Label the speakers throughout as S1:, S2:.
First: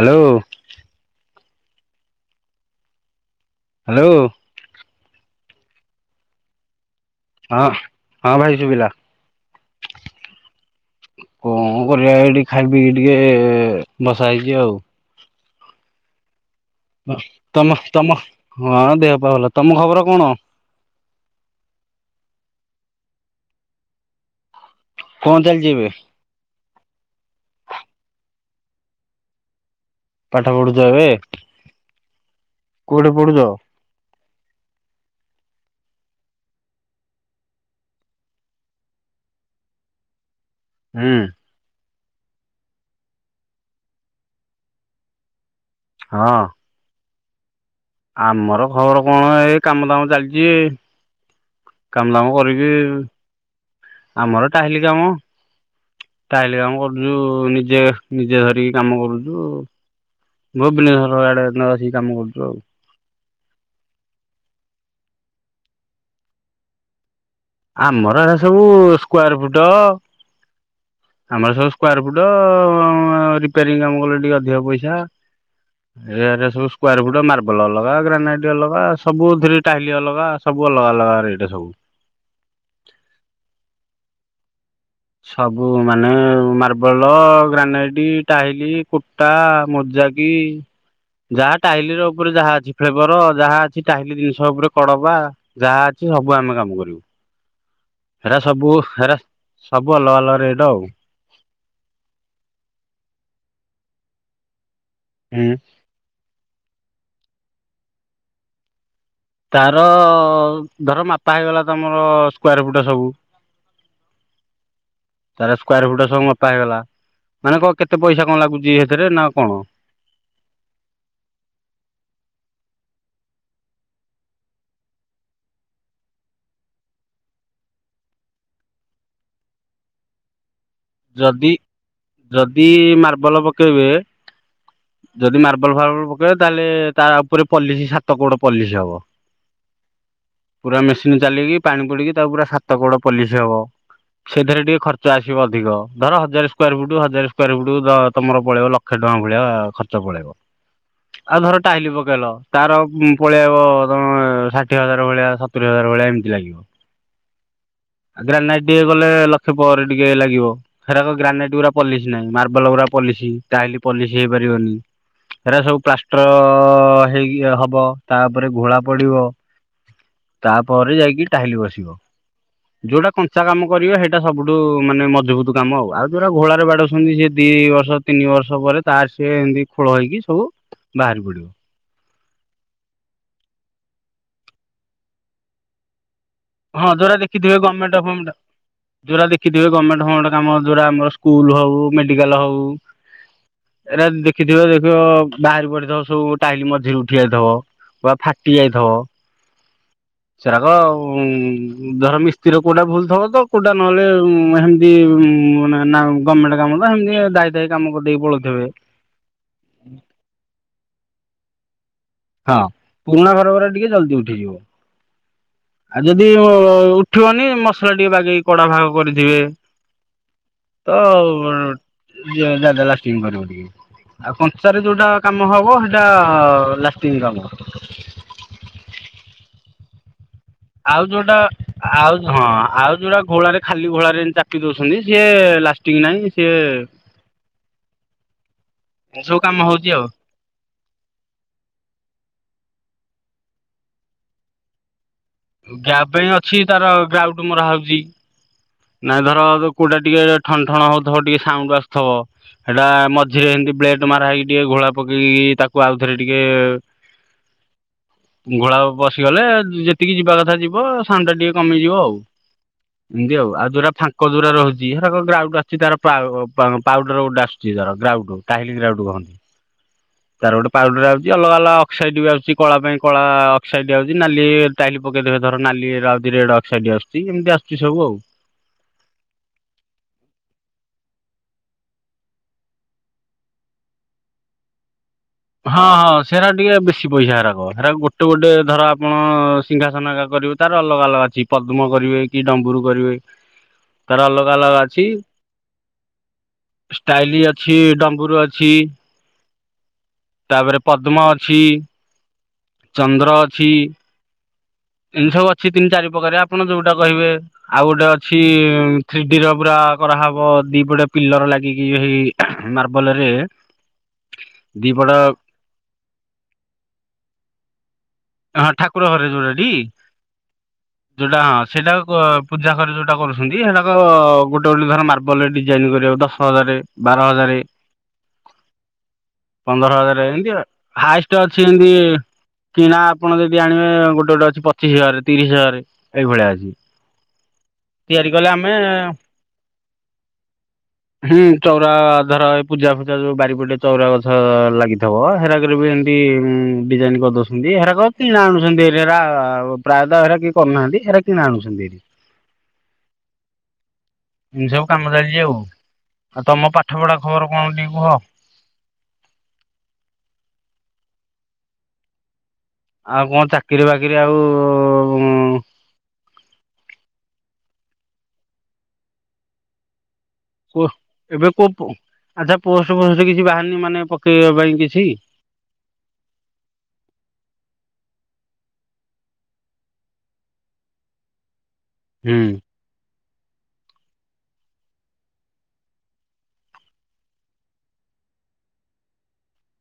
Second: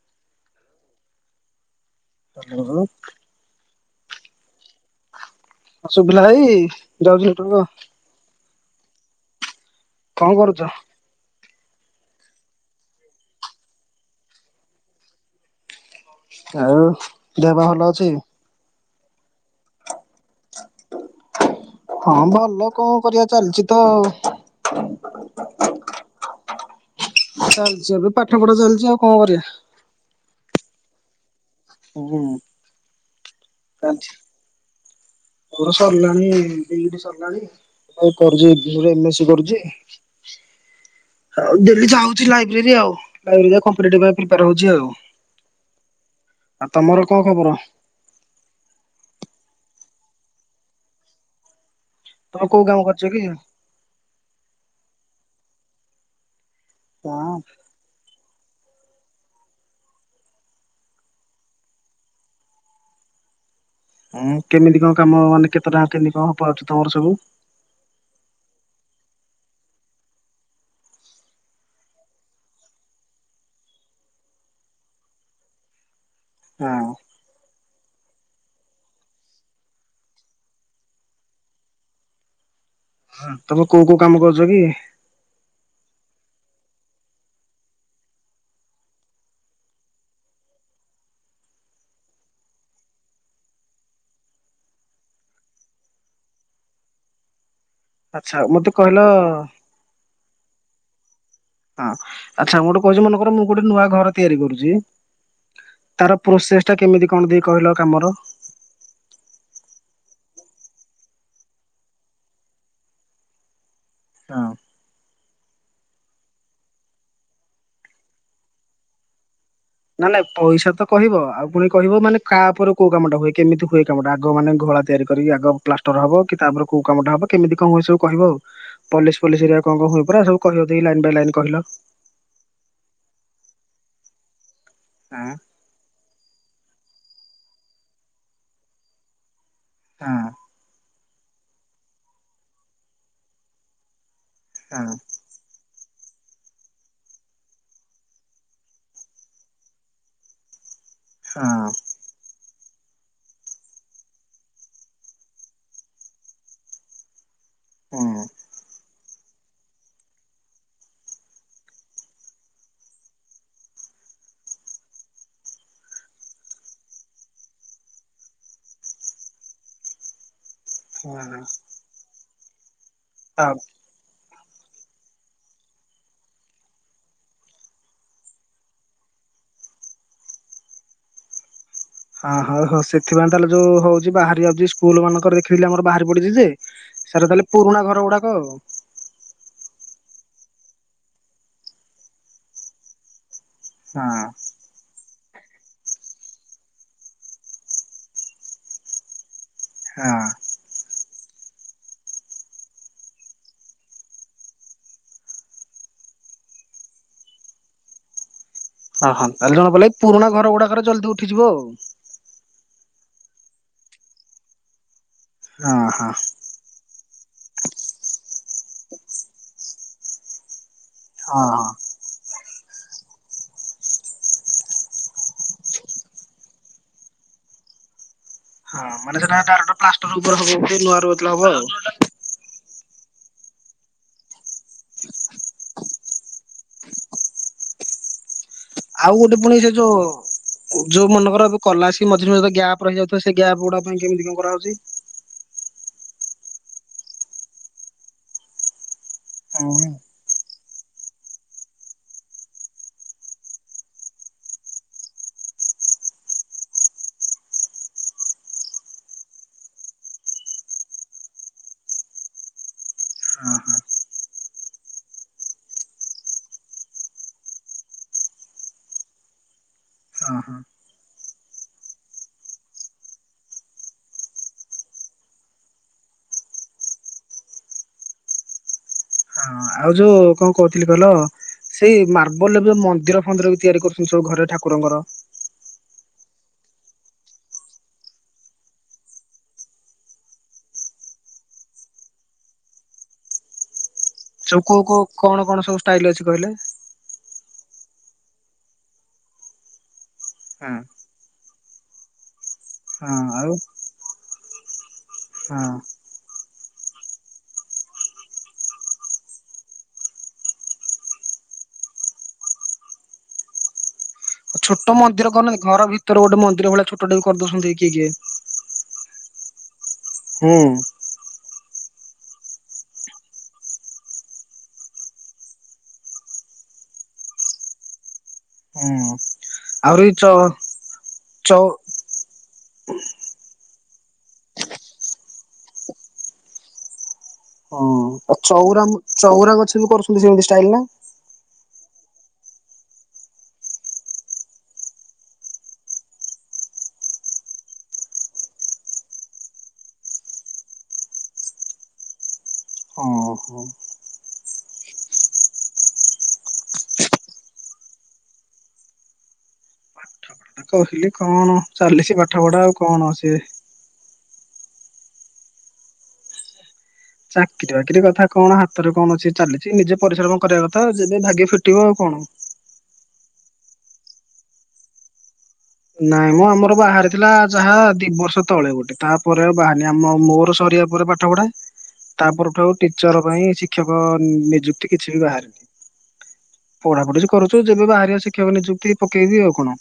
S1: Hello.
S2: ଉଁ ହୁଁ ହୁଁ।
S1: ହାଲୋ।
S2: ଆସୁଭିଲା ଭାଇ
S1: ହଁ
S2: ଜଗତସିଂପୁରର।
S1: ହଁ ଭାଇ ଶୁଭିଲା।
S2: କଣ କରୁଚ?
S1: କଣ କରିବା ଏଇଠି ଖାଇ ପିଇିକି ଟିକେ ବସା ହେଇଚି ଆଉ।
S2: ଆଉ
S1: ଅ
S2: ଦେହ ପା
S1: ତମ
S2: ଭଲ ଅଛି?
S1: ତମ ହଁ ଦେହ ପା ଭଲ ତମ ଖବର କଣ?
S2: [inaudible] ହଁ ଭଲ କଣ କରିବା ଚାଲିଚି ତ ଆଉ।
S1: କଣ ତାହଲେ ଯିବି
S2: ଚାଲିଛି ଏବେ ପାଠପଢା ଚାଲିଛି ଆଉ କଣ କରିବା?
S1: ପାଠା ପଢୁଛ ଏବେ
S2: ହୁଁ।
S1: କୋଉଠି ପଢୁଛ?
S2: ମୋର ସରିଲାଣି ଦି ଟା ସରିଲାଣି। କରୁଛି ଏମ ଏ ସି କରୁଛି
S1: ହୁଁ
S2: ଆଉ ଡେଲି ଯାଉ ଲାଇବ୍ରେରୀ ଆଊ କମ୍ପିଟେଟିଭ ପାଇଁ ପ୍ରିପେୟାର ହୋଉଛି
S1: ହଁ
S2: ଆଊ। କଣ ଖବର?
S1: ଆମର ଖବର କଣ ଏଇ କାମ ଦାମ ଚାଲିଛି। କାମ ଧାମ
S2: ତମେ କୋଉ
S1: କରିକି
S2: କାମ କରୁଛ କି?
S1: ଆମର ଟାଇଲି କାମ ତାହେଲେ କାମ କରୁଛୁ
S2: ହଁ
S1: ନିଜେ ନିଜେ ଧରି କାମ କରୁଛୁ ଭୁବନେଶ୍ଵର ଆଡେ ନ ଆସିକି କାମ କରୁଛୁ ଆଉ।
S2: ହୁଁ କେମିତି କଣ କାମ ମାନେ କେତେ ଟଙ୍କା କେମିତି କଣ ପାଉଛ ତମର ସବୁ
S1: ଆମର ଏଟା ସବୁ ସ୍କାୟାର ଫୁଟ ଆମର ସବୁ ସ୍କାୟାର ଫୁଟ ରିପେୟାରିଂ କାମ କଲେ ଟିକେ ଅଧିକ ପଇସା
S2: ହ
S1: ଏରେ ସବୁ ସ୍କାୟାର ଫୁଟ ମାର ବଲ ଅଲଗା ଗ୍ରାନାଇଟ ଅଲଗା ସବୁଥିରେ ଟାଇଲି ଅଲଗା ସବୁ ଅଲଗା ଅଲଗା ରେଟ ସବୁ
S2: ହ ତମେ କୋଉ କୋଉ କାମ କରୁଛ କି?
S1: ସବୁ ମାନେ ମାର୍ବଲ ଗ୍ରାନାଇଟ ଟାଇଲି କୁଟା ମ ଯା କିି ଯାହା ଟାଇଲି ର ଉପରେ ଯାହା ଅଛି ଫ୍ଲେବର ଯାହା ଅଛି ଟାଇଲି ଜିନିଷ ଉପରେ କଡବା ଯାହା ଅଛି। ସବୁ ଆମେ କାମ କରିବୁ? ଏରା
S2: ଆଚ୍ଛା ମତେ
S1: ସବୁ
S2: କହିଲ
S1: ହେରା ସବୁ ଅଲଗା ଅଲଗା ରେଟ ଆଉ।
S2: ହଁ ଆଚ୍ଛା ମୁ ଗୋଟେ କହୁଛି ମନେକର ମୁଁ ଗୋଟେ ନୂଆ ଘର ତିଆରି କରୁଛି।
S1: ହୁଁ
S2: ତାର ପ୍ରୋସେସ ଟା କେମିତି କଣ ଦେଇ କହିଲ କାମର?
S1: ତାର ଧର ମାପା ହେଇଗଲା ତମର ସ୍କାୟାର ଫୁଟ ସବୁ
S2: ହଁ।
S1: ତାର ସ୍କାୟାର ଫିଟ ସବୁ ମପା ହେଇଗଲା, ମାନେ କ କେତେ ପଇସା କଣ ଲାଗୁଛି, ସେଥିରେ ନା କଣ
S2: ନା ନାଇଁ ପଇସା ତ କହିବ ଆଉ ପୁଣି କହିବ ମାନେ କା ଉପରେ କୋଉ କାମଟା ହୁଏ କେମିତି ହୁଏ କାମଟା ଆଗ ମାନେ ଘର ତିଆରି କରି ଆଗ ପ୍ଲାଷ୍ଟର ହବ କି ତାପରେ କଉ କାମଟା ହବ କେମିତି କଣ ହୁଏ ସବୁ କହିବ ଆଉ। ପଲିସ ପଲିସ ଘରିକା କଣ କଣ ହୁଏ ପରା ସବୁ କହିବ ଟିକେ ଲାଇନ ବାଇ ଲାଇନ
S1: ଯଦି
S2: କହିଲ।
S1: ଯଦି ମାର୍ବଲ ପକେଇବେ
S2: ହଁ
S1: ଯଦି ମାର୍ବଲ ଫାର୍ବଲ ପକେଇବେ ତାହେଲେ ତା ଉପରେ ପଲିସି ସାତ କୋଡ ପଲିସି ହବ।
S2: ହଁ।
S1: ପୁରା ମେସିନ ଚାଲିକି ପାଣି ପୋଡିକି ତା ପୁରା ସାତ କୋଡ ପଲିସ ହବ ସେଥିରେ ଟିକେ ଖର୍ଚ୍ଚ ଆସିବ ଅଧିକ ଧର ହଜାର ସ୍କାୟାର ଫୁଟ ହଜାର ସ୍କାୟା ର ଫୁଟ ତମର ପଳେଇବ ଲକ୍ଷେ ଟଙ୍କା ଭଳିଆ ଖର୍ଚ୍ଚ ପଳେଇବ ଆଉ
S2: ହଁ
S1: ଧର ଟାଇଲ ପକେଇଲ ତାର ପଳେଇ ଆଇବ ତମେ ଷାଠିଏ ହଜାର ଭଳିଆ ସତୁରି ହଜାର ଭଳିଆ ଏମିତି ଲାଗିବ।
S2: ହଁ
S1: ଆଗ୍ରା ନାଇ ଟିକେ ଗଲେ ଲକ୍ଷ ପରେ ଟିକେ ଲାଗିବ ସେଗୁରା ଗ୍ରାନେଟ୍ ପୁରା ପଲିସି ନାହିଁ ମାର୍ବଲ ପୁରା ପଲିସି ତାହେଲେ ପଲିସ ପାରିବନି। ହେଗୁରା ସବୁ ପ୍ଲାଷ୍ଟର ହେଇ ହବ ତାପରେ ଘୋଳା ପଡିବ
S2: [inaudible]
S1: ତାପରେ
S2: ହଁ
S1: ଯାଇକି ଟାଇଲ ବସିବ ଯୋଉଟା କଞ୍ଚା
S2: ହଁ।
S1: କାମ କରିବ ସେଇଟା ସବୁଠୁ ମାନେ ମଜବୁତ କାମ ଆଉ ଯଉଟା ଘୋଳାରେ ବାଡଉ ଛନ୍ତି, ସେ ଦିଇ ବର୍ଷ ତିନି ବର୍ଷ ପରେ ତାର ସେ ଏମିତି ଖୋଳ ହେଇକି ସବୁ ବାହାରି ପଡିବ।
S2: ହଁ ହଁ ହଉ ସେଥିପାଇଁ ତାହେଲେ ଯୋଉ ହଉଛି ବାହାରି ଯାଉଛି, ସ୍କୁଲ ମାନଙ୍କର ଦେଖେଇ ଆମର ବା
S1: ହଁ ଯୋଉରା ଦେଖିଥିବେ ଗମେଣ୍ଟ
S2: ଗୁଡାକ
S1: ଫମେଣ୍ଟ
S2: ଆଉ
S1: ଯୋଉରା ଦେଖିଥିବେ ଗମେଣ୍ଟ ହଁ ଗୋଟେ କାମ ଯୋଉରା ଆମର ସ୍କୁଲ ହୋଉ ମେଡିକାଲ୍ ହୋଉ ଏଇରା ଦେଖିଥିବ ଦେଖିବ ବାହାର ପଡିଥିବ ସବୁ ଟାଇଲି ମଝିରୁ ଉଠି ଯାଇଥିବ ବା ଫାଟି ଯାଇଥିବ। ସେରାକ ଆଉ ଧର ମିସ୍ତ୍ରୀର କୋଉଟା ଭୁଲ ଥବ ତ କୋଉଟା ନହେଲେ ହେମିତି ମାନେ ନା ଗମେଣ୍ଟ କାମ ତ ହେମିତି ଦାହିତାହି କାମ କରିଦେଇକି ପଳଉଥିବେ।
S2: ଅ ହ ତାହେଲେ ଜଣା ପଡିଲାକି ପୁରୁଣା ଘର ଗୁଡାକରେ ଜଲଦି ଉଠିଯିବ ଆଉ।
S1: ହଁ ପୁରୁଣା ଘରରା ଟିକେ ଜଲଦି ଉଠିଯିବ।
S2: ହଁ
S1: ଆ
S2: ହଁ।
S1: ଯଦି ଉ ଠି ବନି ମସଲା ଟିକେ ବାଗେଇକି କଡା ଭାଗ କରିଥିବେ। ତ
S2: ହଁ ହଁ
S1: ଯା ଯା ଲାଷ୍ଟିଙ୍ଗ୍ କରିବ ଟିକେ। ଆଉ କଞ୍ଚାରେ ଯୋଉଟା କାମ ହବ ହେଟା ଲାଷ୍ଟିଙ୍ଗ୍ କାମ।
S2: ହଁ ମାନେ ସେଟା ଡାଇରେକ୍ଟ ପ୍ଲାଷ୍ଟର ଉ
S1: ଆଉ ଯୋଉଟା ଆଉ ହଁ ଆଉ ଯୋଉଟା ଘୋଳାରେ ଖାଲି ଘୋଳାରେ ଚାପି ଦୋଉଛନ୍ତି ସିଏ ଲାଷ୍ଟିଙ୍ଗ୍ ନାହିଁ। ସିଏ
S2: [inaudible] ଆଉ ଗୋଟେ
S1: ସବୁ
S2: ପୁଣି
S1: କାମ
S2: ସେ
S1: ହଉଛି
S2: ଯୋଉ
S1: ଆଉ
S2: ଯୋଉ ମନେକର ଏବେ କଲ ଆସି ମଝିରେ ମଝିରେ ଗ୍ୟାପ୍ ରହିଯାଉଛି ତ ସେ ଗ୍ୟାପ୍ ଗୁଡା ପୁଣି କେମିତି କଣ କରାହୋଉଛି?
S1: ଗ୍ୟାପ୍ ପାଇଁ ଅଛି ତାର ଗାଉଟୁ ମରାହୋଉଛି। ନାଇଁ ଧର କୋଉଟା
S2: ହଁ
S1: ଟିକେ ଠନ ଠଣ ହୋଉଥିବ ଟିକେ ସାଉଣ୍ଡ ଆସୁଥିବ ସେଟା ମଝିରେ ଏମିତି ବ୍ଲେଟେ ମାରା ହେଇକି ଟିକେ ଘୋଳା ପକେଇକି ତାକୁ ତାକୁ ଆଉ ଥରେ ଟିକେ
S2: [inaudible]
S1: ଘୋଳା ବସିଗଲେ ଯେତିକି ଯିବା କଥା ଯିବ ସାଉଣ୍ଡଟା ଟିକେ କମିଯିବ ଆଉ। ଏମିତି ଆଉ ଆ ଯୋଉରା ଫାଙ୍କ ଯୋଉରା ରହୁଛି ହେରାକ ଗ୍ରାଉଡୁ ଆସଛି ତାର ପାଉ ପାଉଡର ଗୋଟେ ଆସୁଛି ତାର ଗ୍ରାଉଡୁ ଟାହିଁଲି ଇରାଉଟୁ କହନ୍ତି।
S2: ହଁ ହଁ
S1: ତାର ଗୋଟେ ପାଉଡର ଆଉଛି ଅଲଗା ଅଲଗା ଅକ୍ସାଇଡ ବି ଆଉଛି କଳା ପାଇଁ କଳା ଅକ୍ସାଇଡ ଆଉଛି ନାଲି ଟାଇ ଲି ପକେଇ ଦେବେ ଧର ନାଲିରେଡ୍ ଅକ୍ସାଇଟ ଆସୁଛି ଏମତି ଆସୁଛି ସବୁ ଆଉ।
S2: ଆଉ ଯୋଉ କଣ କହୁଥିଲି କହିଲ ସେଇ ମାର୍ବଲରେ ବି ମନ୍ଦିର ଫନ୍ଦିର ବି ତିଆରି କରୁଛନ୍ତି ସବୁ ଘରେ ଠାକୁରଙ୍କର।
S1: ହଁ ହଁ ସେରା ଟିକେ ବେଶୀ ପଇସା ହେରାକ ସେରା ଗୋଟେ ଗୋଟେ ଧର ଆପଣ ସିଂଙ୍ଘାସନ ହେରାକ କରିବେ ତାର ଅଲଗା ଅଲଗା ଅଛି ପଦ୍ମ କରିବେ କି ଡମ୍ବୁରୁ କରିବେ ତାର ଅଲଗା
S2: ଚଉ
S1: ଅଲଗା
S2: କୋଉ
S1: ଅଛି।
S2: କୋଉ କଣ କଣ ସବୁ ଷ୍ଟାଇଲି ଅଛି କହିଲେ?
S1: ଛି ଡମ୍ୱୁରୁ ଅଛି
S2: ହଁ
S1: ତାପରେ ପଦ୍ମ ଅଛି ଚନ୍ଦ୍ର
S2: ଆଉ
S1: ଅଛି ଏମିତି ସବୁ ଅଛି
S2: ହଁ
S1: ତିନି ଚାରି ପ୍ରକାରିଆ ଆପଣ ଯୋଉଟା କହିବେ ଆଉ ଗୋଟେ ଅଛି ଥ୍ରୀଡି ର ପୁରା କରାହବ ଦିପଟେ ପିଲର ଲାଗିକି ଏହି ମାର୍ବଲ ରେ
S2: ଁ [inaudible] ଛୋଟ ମନ୍ଦିର କରି ନାହାନ୍ତି ଘର ଭିତରେ ଗୋଟେ ମନ୍ଦିର ଭଳିଆ ଛୋଟାେଟେ ବି କରିଦୋଉଛନ୍ତି କିଏ କିଏ
S1: ସହରରେ ଯୋଉଟା ଟି?
S2: ହୁଁ।
S1: ଯୋଉଟା ହଁ ସେଇଟା ପୂଜାଘରେ ଯୋଉଟା କରୁଛନ୍ତି ସେରାକ ଗୋଟେ ଗୋଟେ ଧର ମାର୍ବଲ ରେ ଡିଜାଇନି କରିବାକୁ ଦଶ ହଜାର ଏ ବାର ହଜାରେ
S2: ହୁଁ।
S1: ପନ୍ଦର
S2: ଆହୁରି
S1: ହଜାର
S2: ଚ
S1: ଏମତି ହାଏଷ୍ଟେ
S2: ଚଉ
S1: ଅଛି ଏମତି କିଣା ଆପଣ ଯ ଦି ଆଣିବେ ଗୋଟେ ଗୋଟେ ଅଛି ପଚିଶ ହଜାର ତିରିଶ ହଜାର ଏଇ ଭଳିଆ ଅଛି।
S2: ହଁ
S1: ତିଆରି
S2: ଅ
S1: କଲେ
S2: ଚଉରା
S1: ଆମେ
S2: ଚଉରା ଗଛ ବି କରୁଛନ୍ତି ସେମତି ଷ୍ଟାଇଲି ନା?
S1: ହୁଁ ଚଉରା ଧର ଏ ପୂଜା ଫୁଜା ଯେଉଁ ବାରିପଟେ ଚଉରାଗଛ ଲାଗିଥିବ ହେରାକରେ ବି ଏମିତି ଡିଜାଇନ କରିଦଉଛନ୍ତି ଏରାକ କିଣା ଆଣୁସନ୍ତି ଏରା ପ୍ରାୟତଃ ଏରା କିଏ କରୁନାହାନ୍ତି ଏରା କିଣା ଆଣୁସନ୍ତି।
S2: ଓହୋ।
S1: ଏମିତି ସବୁ କାମ ଚାଲିଚି ଆଉ ଆଉ ତମ ପାଠ ପଢା ଖବର କଣ ଟିକେ କୁହ?
S2: ପାଠ ପଢା ଟା କହିଲି କଣ ଚାଲିଛି ପାଠ ପଢା ଆଉ
S1: ଆଉ କଣ ଚାକିରି ବାକିରି ଆଉ ଉଁ
S2: ଚାକିରି ବାକିରି କଥା କଣ ହାତରେ କଣ ଅଛି ଚାଲିଚି ନିଜେ ପରିଶ୍ରମ କରିବା କଥା
S1: ପୋ
S2: ଯେବେ ଭାଗ୍ୟ
S1: ଏବେ କୋଉ
S2: ଫିଟିବ
S1: ପୋ
S2: ଆଉ କଣ।
S1: ଆଛା ପୋଷ୍ଟ ପୋଷ୍ଟ କିଛି ବାହାରି ନି ମାନେ ପକେଇବା ପାଇଁ କିଛି?
S2: ନାଇଁ ମ ଆମର ବାହାରି ଥିଲା ଯାହା ଦି ବର୍ଷ ତଳେ ଗୋଟେ ତାପରେ ଆଉ ବାହାରନି ଆମ ମୋର ସର ରି ବା ପରେ ପାଠ ପଢା ତା
S1: ହୁଁ
S2: ପରଠୁ ଆଉ ଟିଚର ପାଇଁ ଶିକ୍ଷକ ନିଯୁକ୍ତି କିଛି ବି ବାହାରନି। ପଢାପଢି ଜି କରୁଚୁ ଯେବେ ବାହାରିବା ଶିକ୍ଷକ ନିଯୁକ୍ତି ପକେଇବି ଆଉ କଣ।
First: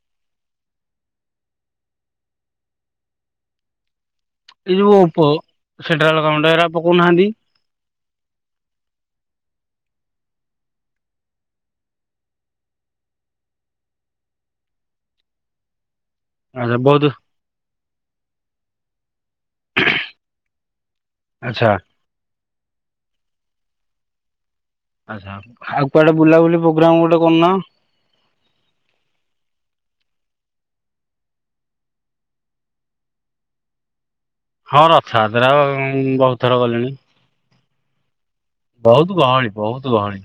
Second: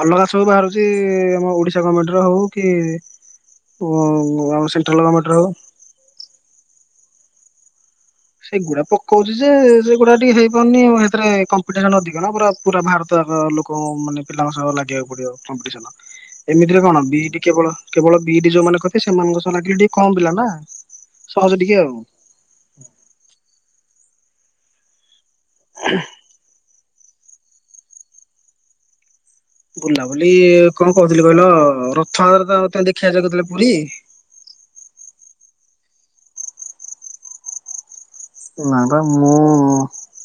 S2: ଅଲଗା ସବୁ ବାହାରୁଚି ଆମ ଓଡିଶା ଗଭର୍ଣମେଣ୍ଟ ର ହଉ କି କୋ
S1: ଏଇ ଯୋ ପୋ ସେଣ୍ଟ୍ରିଲ ଗାର୍ମେଣ୍ଟ ଏରା ପକୋଉ ନାହିଁନ୍ତି।
S2: ସେଇଗୁଡା ପକଉଚି ଯେ ସେ ଗୁଡା ଟିକେ ହେଇପାରୁନି ଆଉ ହେତେରେ କମ୍ପିଟିସନ ଅଧିକ ନା ପୁରା ପୁରା ଭାରତ ର ଲୋକ ମାନେ ପିଲାଙ୍କ ସହ ଲାଗିବାକୁ ପଡିବ କମ୍ପିଡିସନ
S1: ଆଚ୍ଛା
S2: ଏମିତିରେ କଣ
S1: ବହୁତ
S2: ବି ଟି କେବଳ କେବଳ ବି ଟି ଯୋଉମାନେ କରିଥିବେ ସେମାନଙ୍କ [unintelligible] କମ ପିଲା ନା ସହଜ
S1: ଆଚ୍ଛା
S2: ଟିକେ ଆଉ।
S1: ଆଛା ଆଉ କୁଆଡେ ବୁଲାବୁଲି ପ୍ରୋଗ୍ରାମ ଗୋଟେ କରୁନ।
S2: ବୁଲାବୁଲି କଣ କହୁଥିଲି କହିଲ ରଥଆତ୍ରା ତ ବର୍ତମାନ ଦେଖିବା ଯ କହୁଥିଲା ପୁରୀ
S1: ହଁ ରଥଆତ୍ରା ବହୁତ ଥର ଗଲିଣି।
S2: ନାପା
S1: ବହୁତ
S2: ମୁଁ
S1: ଗହଳି ବହୁତ ଗହଳି।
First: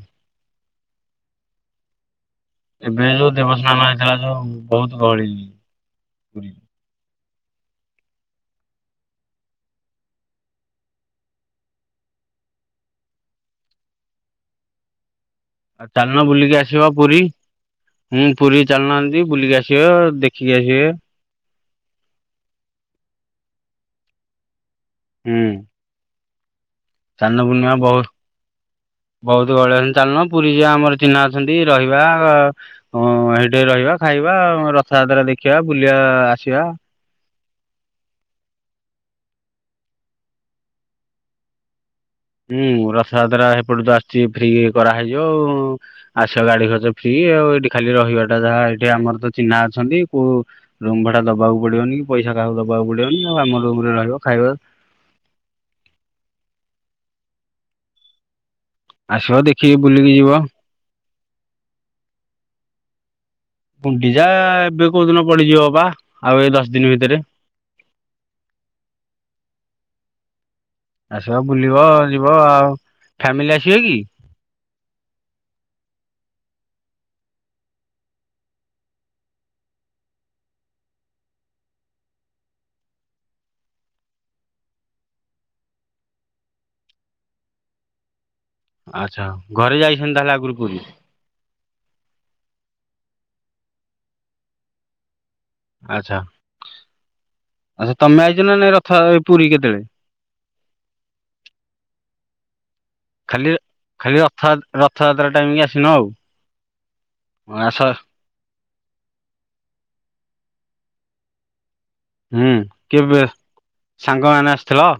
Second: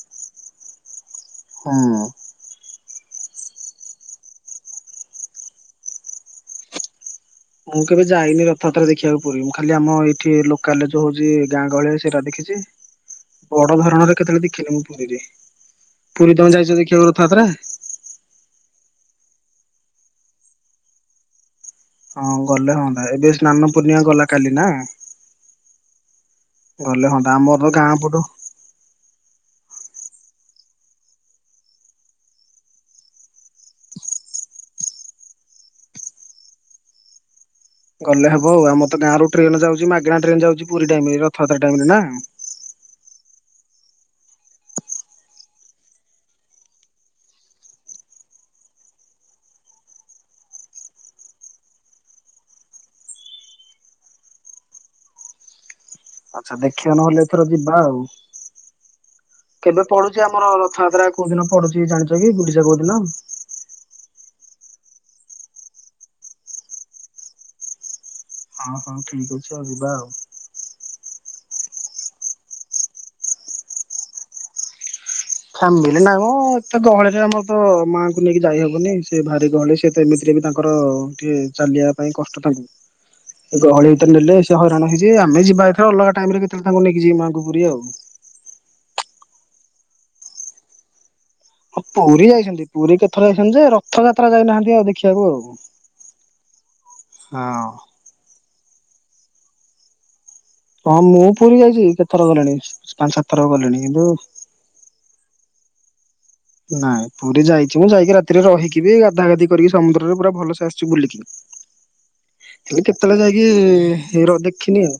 S2: ହୁଁ।
S1: ଏବେ ଯୋଉ ଦେବସ୍ନାନ ହେଇଥିଲା ଯୋଉ ବହୁତ ଗହଳି ପୁରୀ
S2: ମୁଁ କେବେ ଯାଇନି ରଥଯାତ୍ରା ଦେଖିବାକୁ ପୁରୀ ଖାଲି ଆମ ଏଇଠି ଲୋକାଲ ଯୋଉ ହଉଛି ଗାଁ ଗହଳି ସେଟା ଦେଖ ଦେଛି ବଡ ଧରଣରେ କେତେବେଳେ ଦେଖିନି ମୁଁ ପୁରୀରେ।
S1: ଆଉ ଚାଲନା
S2: ପୁରୀ ତମେ
S1: ବୁଲିକି
S2: ଯାଇଛ
S1: ଆସିବା
S2: ଦେଖିବାକୁ
S1: ପୁରୀ
S2: ରଥଯାତ୍ରା?
S1: ହୁଁ ପୁରୀ ଚାଲନାହାନ୍ତି। ବୁଲିକି ଆସିବେ ଦେଖିକି ଆସିବେ।
S2: ହଁ ଗଲେ ହୁନ୍ତା ଏବେ ସ୍ନାନ ପୂର୍ଣ୍ଣିମା ଗଲା କାଲି ନା।
S1: ହୁଁ।
S2: ଗଲେ ହଅନ୍ତା
S1: ଚାଲନ
S2: ଆମର ତ
S1: ପୂର୍ଣ୍ଣିମା
S2: ଗାଁ
S1: ବହୁତ
S2: ପଟୁ
S1: ବହୁତ ଗହଳି ଅଛନ୍ତି ଚାଲୁନ ରେ ଆମର ଚିହ୍ନା ଅଛନ୍ତି ରହିବା ଆ ଅଁ ସେଠେ ରହିବା ଖାଇବା ରଥଯାତ୍ରା ଦେଖି ଦେଖିବା ବୁଲିବା ଆସିବା।
S2: ଗଲେ ହବ ଆଉ ଆମର ତ ଗାଁ ରରୁ ଟ୍ରେନ ଯାଉଚି ମାଗଣା ଟ୍ରେନ୍ ଯାଉଚି ପୁରୀ ଟାଇମ ରେ ରଥଯାତ୍ରା ଟାଇମ ରେ ନା।
S1: ହୁଁ ରଥଯାତ୍ରା ଏପଟ ତ ଆସଛି ଫ୍ରି କରାହଇଯିବ ଆଉ ଆସ ଗାଡି ଖର୍ଚ୍ଚ ଫ୍ରି। ଆଉ ଏଠି ଖାଲି ରହିବାଟା ଯାହା ଏଠି ଆମର ତ ଚିହ୍ନା ଅଛନ୍ତି କଉ ରୁମ ଭାଡା ଦବାକୁ ପଡିବନି କି ପଇସା ଇସା କାହାକୁ ଦବାକୁ ପଡିବନ ଆମ ରୁମ୍ ରେ ରହିବ ଖାଇବା
S2: ଆଛା ଦେଖିବା ନହେଲେ ଏଥର ଯିବା ଆଉ।
S1: ଆସିବ ତ
S2: କେବେ ପଢୁଚି ଆମର ରଥଯାତ୍ରା କୋଉ ଦିନ ପଢୁଚି ଜାଣିଚ କି ଗୁଣ୍ଡିଚା କୋଉ ଦିନ?
S1: ଯା ଏବେ କୋଉ ଦିନ ପଡିଯିବ ବା ଆଉ ଏ ଦଶ ଦିନ ଭିତରେ।
S2: ହଁ ହଁ ଠିକ ଅଛି ଆଉ ଯିବା ଆଉ।
S1: ଆସିବ ବୁଲିବ ଯିବ ଆଉ ଫ୍ୟାମିଲି ଆସିବେ କି?
S2: ଫ୍ୟାମିଲି ନାଇଁ ମ ଏତେ ଗହଳିରେ ଆମର ତ ମାଙ୍କୁ ନେଇକି ଯାଇହବନି ସେ ଭାରି ଗହଳି ସେତ ଏମତିରେ ଟିଏ ତାଙ୍କର ଟିକେ ଚାଲିବା ପାଇଁ କଷ୍ଟ ତାଙ୍କୁ। ଗହଳି ଭିତରେ ନେଲେ ସେ ହଇରାଣ ହେଇଯ ଆମେ ଯିବା ଏରେ ଅଲଗା ଟାଇମ ରେ କେତେବେଳେ ତାଙ୍କୁ ନେଇକି ଯିବ ମାଙ୍କୁ ପୁରୀ ଆଉ ହ [inaudible]
S1: ଆଚ୍ଛା ହୋଉ ଘରେ ଯାଇଛନ୍ତି ତାହଲେ ଆଗରୁ ପୁରୀ
S2: ହଁ ପୁରୀ ଯାଇଚନ୍ତି ପୁରୀ କେଥର ଯାଇଚନ୍ତି ଯେ ରଥଯାତ୍ରା ଯାଇନାହାନ୍ତି ଆଉ ଦେଖିବାକୁ ଆଉ।
S1: ଆଛା
S2: ହଁ
S1: ଆଛା ତମେ ଆଇଚ ନାଇଁ ରଥ ଥାଏ ପୁରୀ କେଟେବେଳେ।
S2: ହଁ ମୁଁ ପୁରୀ ଯାଇଚି କେତ ଥର ଗଲିଣି।
S1: ଖାଲି
S2: କିନ୍ତୁ
S1: ଖାଲି ରଥଆ ରଥଯାତ୍ରା ଟାଇମ କି ଆସିନ ଆଉ।
S2: ନାଇଁ ପୁରୀ ଯାଇଚି
S1: ଆସ
S2: ମୁଁ ଯାଇକି ରାତିରେ ରହିକି ବି ଗାଧା ଗାଧି କରିକି ସମୁଦ୍ରରେ ପୁରା ଭଲସେ ଆସିଚୁ ବୁଲିକି।
S1: ହୁଁ
S2: ହେଲେ କେତୋବେଳେ
S1: କେବେ
S2: ଯାଇକି ହେ ର
S1: ସାଙ୍ଗମାନେ
S2: ଦେଖିନି
S1: ଆସିଥିଲ
S2: ଆଉ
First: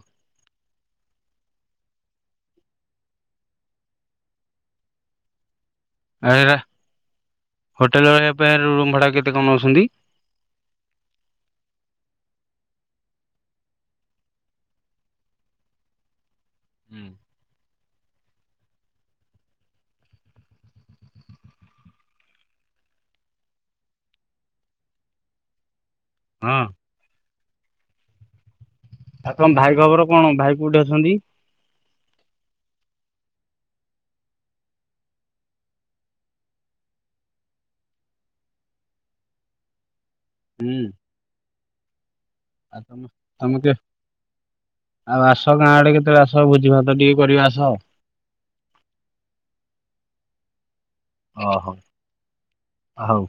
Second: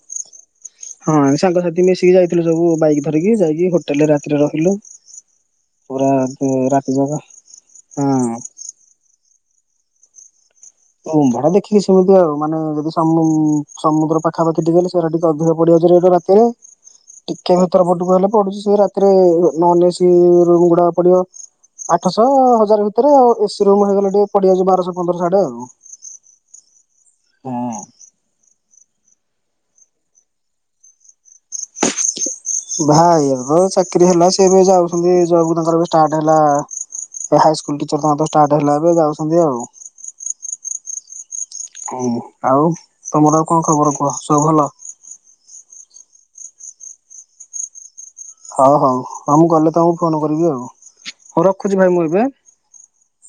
S2: ହଁ ସାଙ୍ଗସାଥି ମିଶିକି ଯାଇଥିଲୁ ସବୁ ବାଇକ ଧରିକି ଯାଇକି ହୋଟେଲରେ ରାତିରେ ରହିଲୁ। ପୁରା। ରାତି ଯାକ
S1: ହୋଟେଲ ରହିବା
S2: ହଁ।
S1: ପାଇଁ ରୁମ୍ ଭାଡ଼ା କେତେ କଁ ନୋଉଛନ୍ତି।
S2: ରୁମ୍ ଭଡ଼ା ଦେଖିକି ସେମିତି ଆଉ ମାନେ ଯଦି ସମୁ ସମୁଦ୍ର ପାଖାପାଖି ଟିକେ ହେଲେ ସେରା ଟିକେ ଅଧିକ ପଡିିବ। [unintelligible] ରାତିରେ
S1: ହଁ
S2: ଟିକେ ତର ପଟୁକୁ ହେଲେ ପଡୁଛି ସେ ରାତିରେ ନନ ଏସି ରୁମ୍ ଗୁଡା ପଡିବ। ଆଠଶହ ହଜାର ଭିତରେ ଆଉ ଏସି ରୁମ ହେଇଗଲେ ଟିକେ ପଡ଼ିଯାଉଚି ବାରଶହ ପନ୍ଦରଶହ ଆଡେ ଆଉ।
S1: ହଁ।
S2: ହଁ।
S1: ଆଉ ତମ ଭାଇ ଖବର କଣ ଭାଇ କୋଉଠି ଅଛନ୍ତି।
S2: ଭାଇ ଏବେ ଚାକିରୀ ହେଲା ସିଏ ଏବେ ଯାଉଛନ୍ତି ଜବ୍ କୁ ତାଙ୍କର ଏବେ ଷ୍ଟାର୍ଟ ହେଲା। ଏଁ ହାଇସ୍କୁଲ ଟିଚର୍ ତାଙ୍କର ତ ଷ୍ଟାର୍ଟ ହେଲା ଏବେ ଯାଉଛନ୍ତି ଆଉ।
S1: ହୁଁ।
S2: ହୁଁ
S1: ଆଉ ତମ
S2: ତମର ଆଉ କଣ
S1: ତମେ କେ
S2: ଖବର କୁହ ସବୁ ଭଲ?
S1: ଆଉ ଆସ ଗାଁ ଆଡେ କେତେବେଳେ ଆସ ସ ଭୋଜି ଭାତ ଟିକେ କରିବା ଆସ ଆଉ।
S2: ହଉ ହଉ ହଁ ମୁଁ ଗଲେ ତମକୁ ଫୋନୋ କରିବି ଆଉ ହୋଉ ରଖୁଛି ଭାଇ ମୁଁ ଏବେ
S1: ଆ ହୋଉ।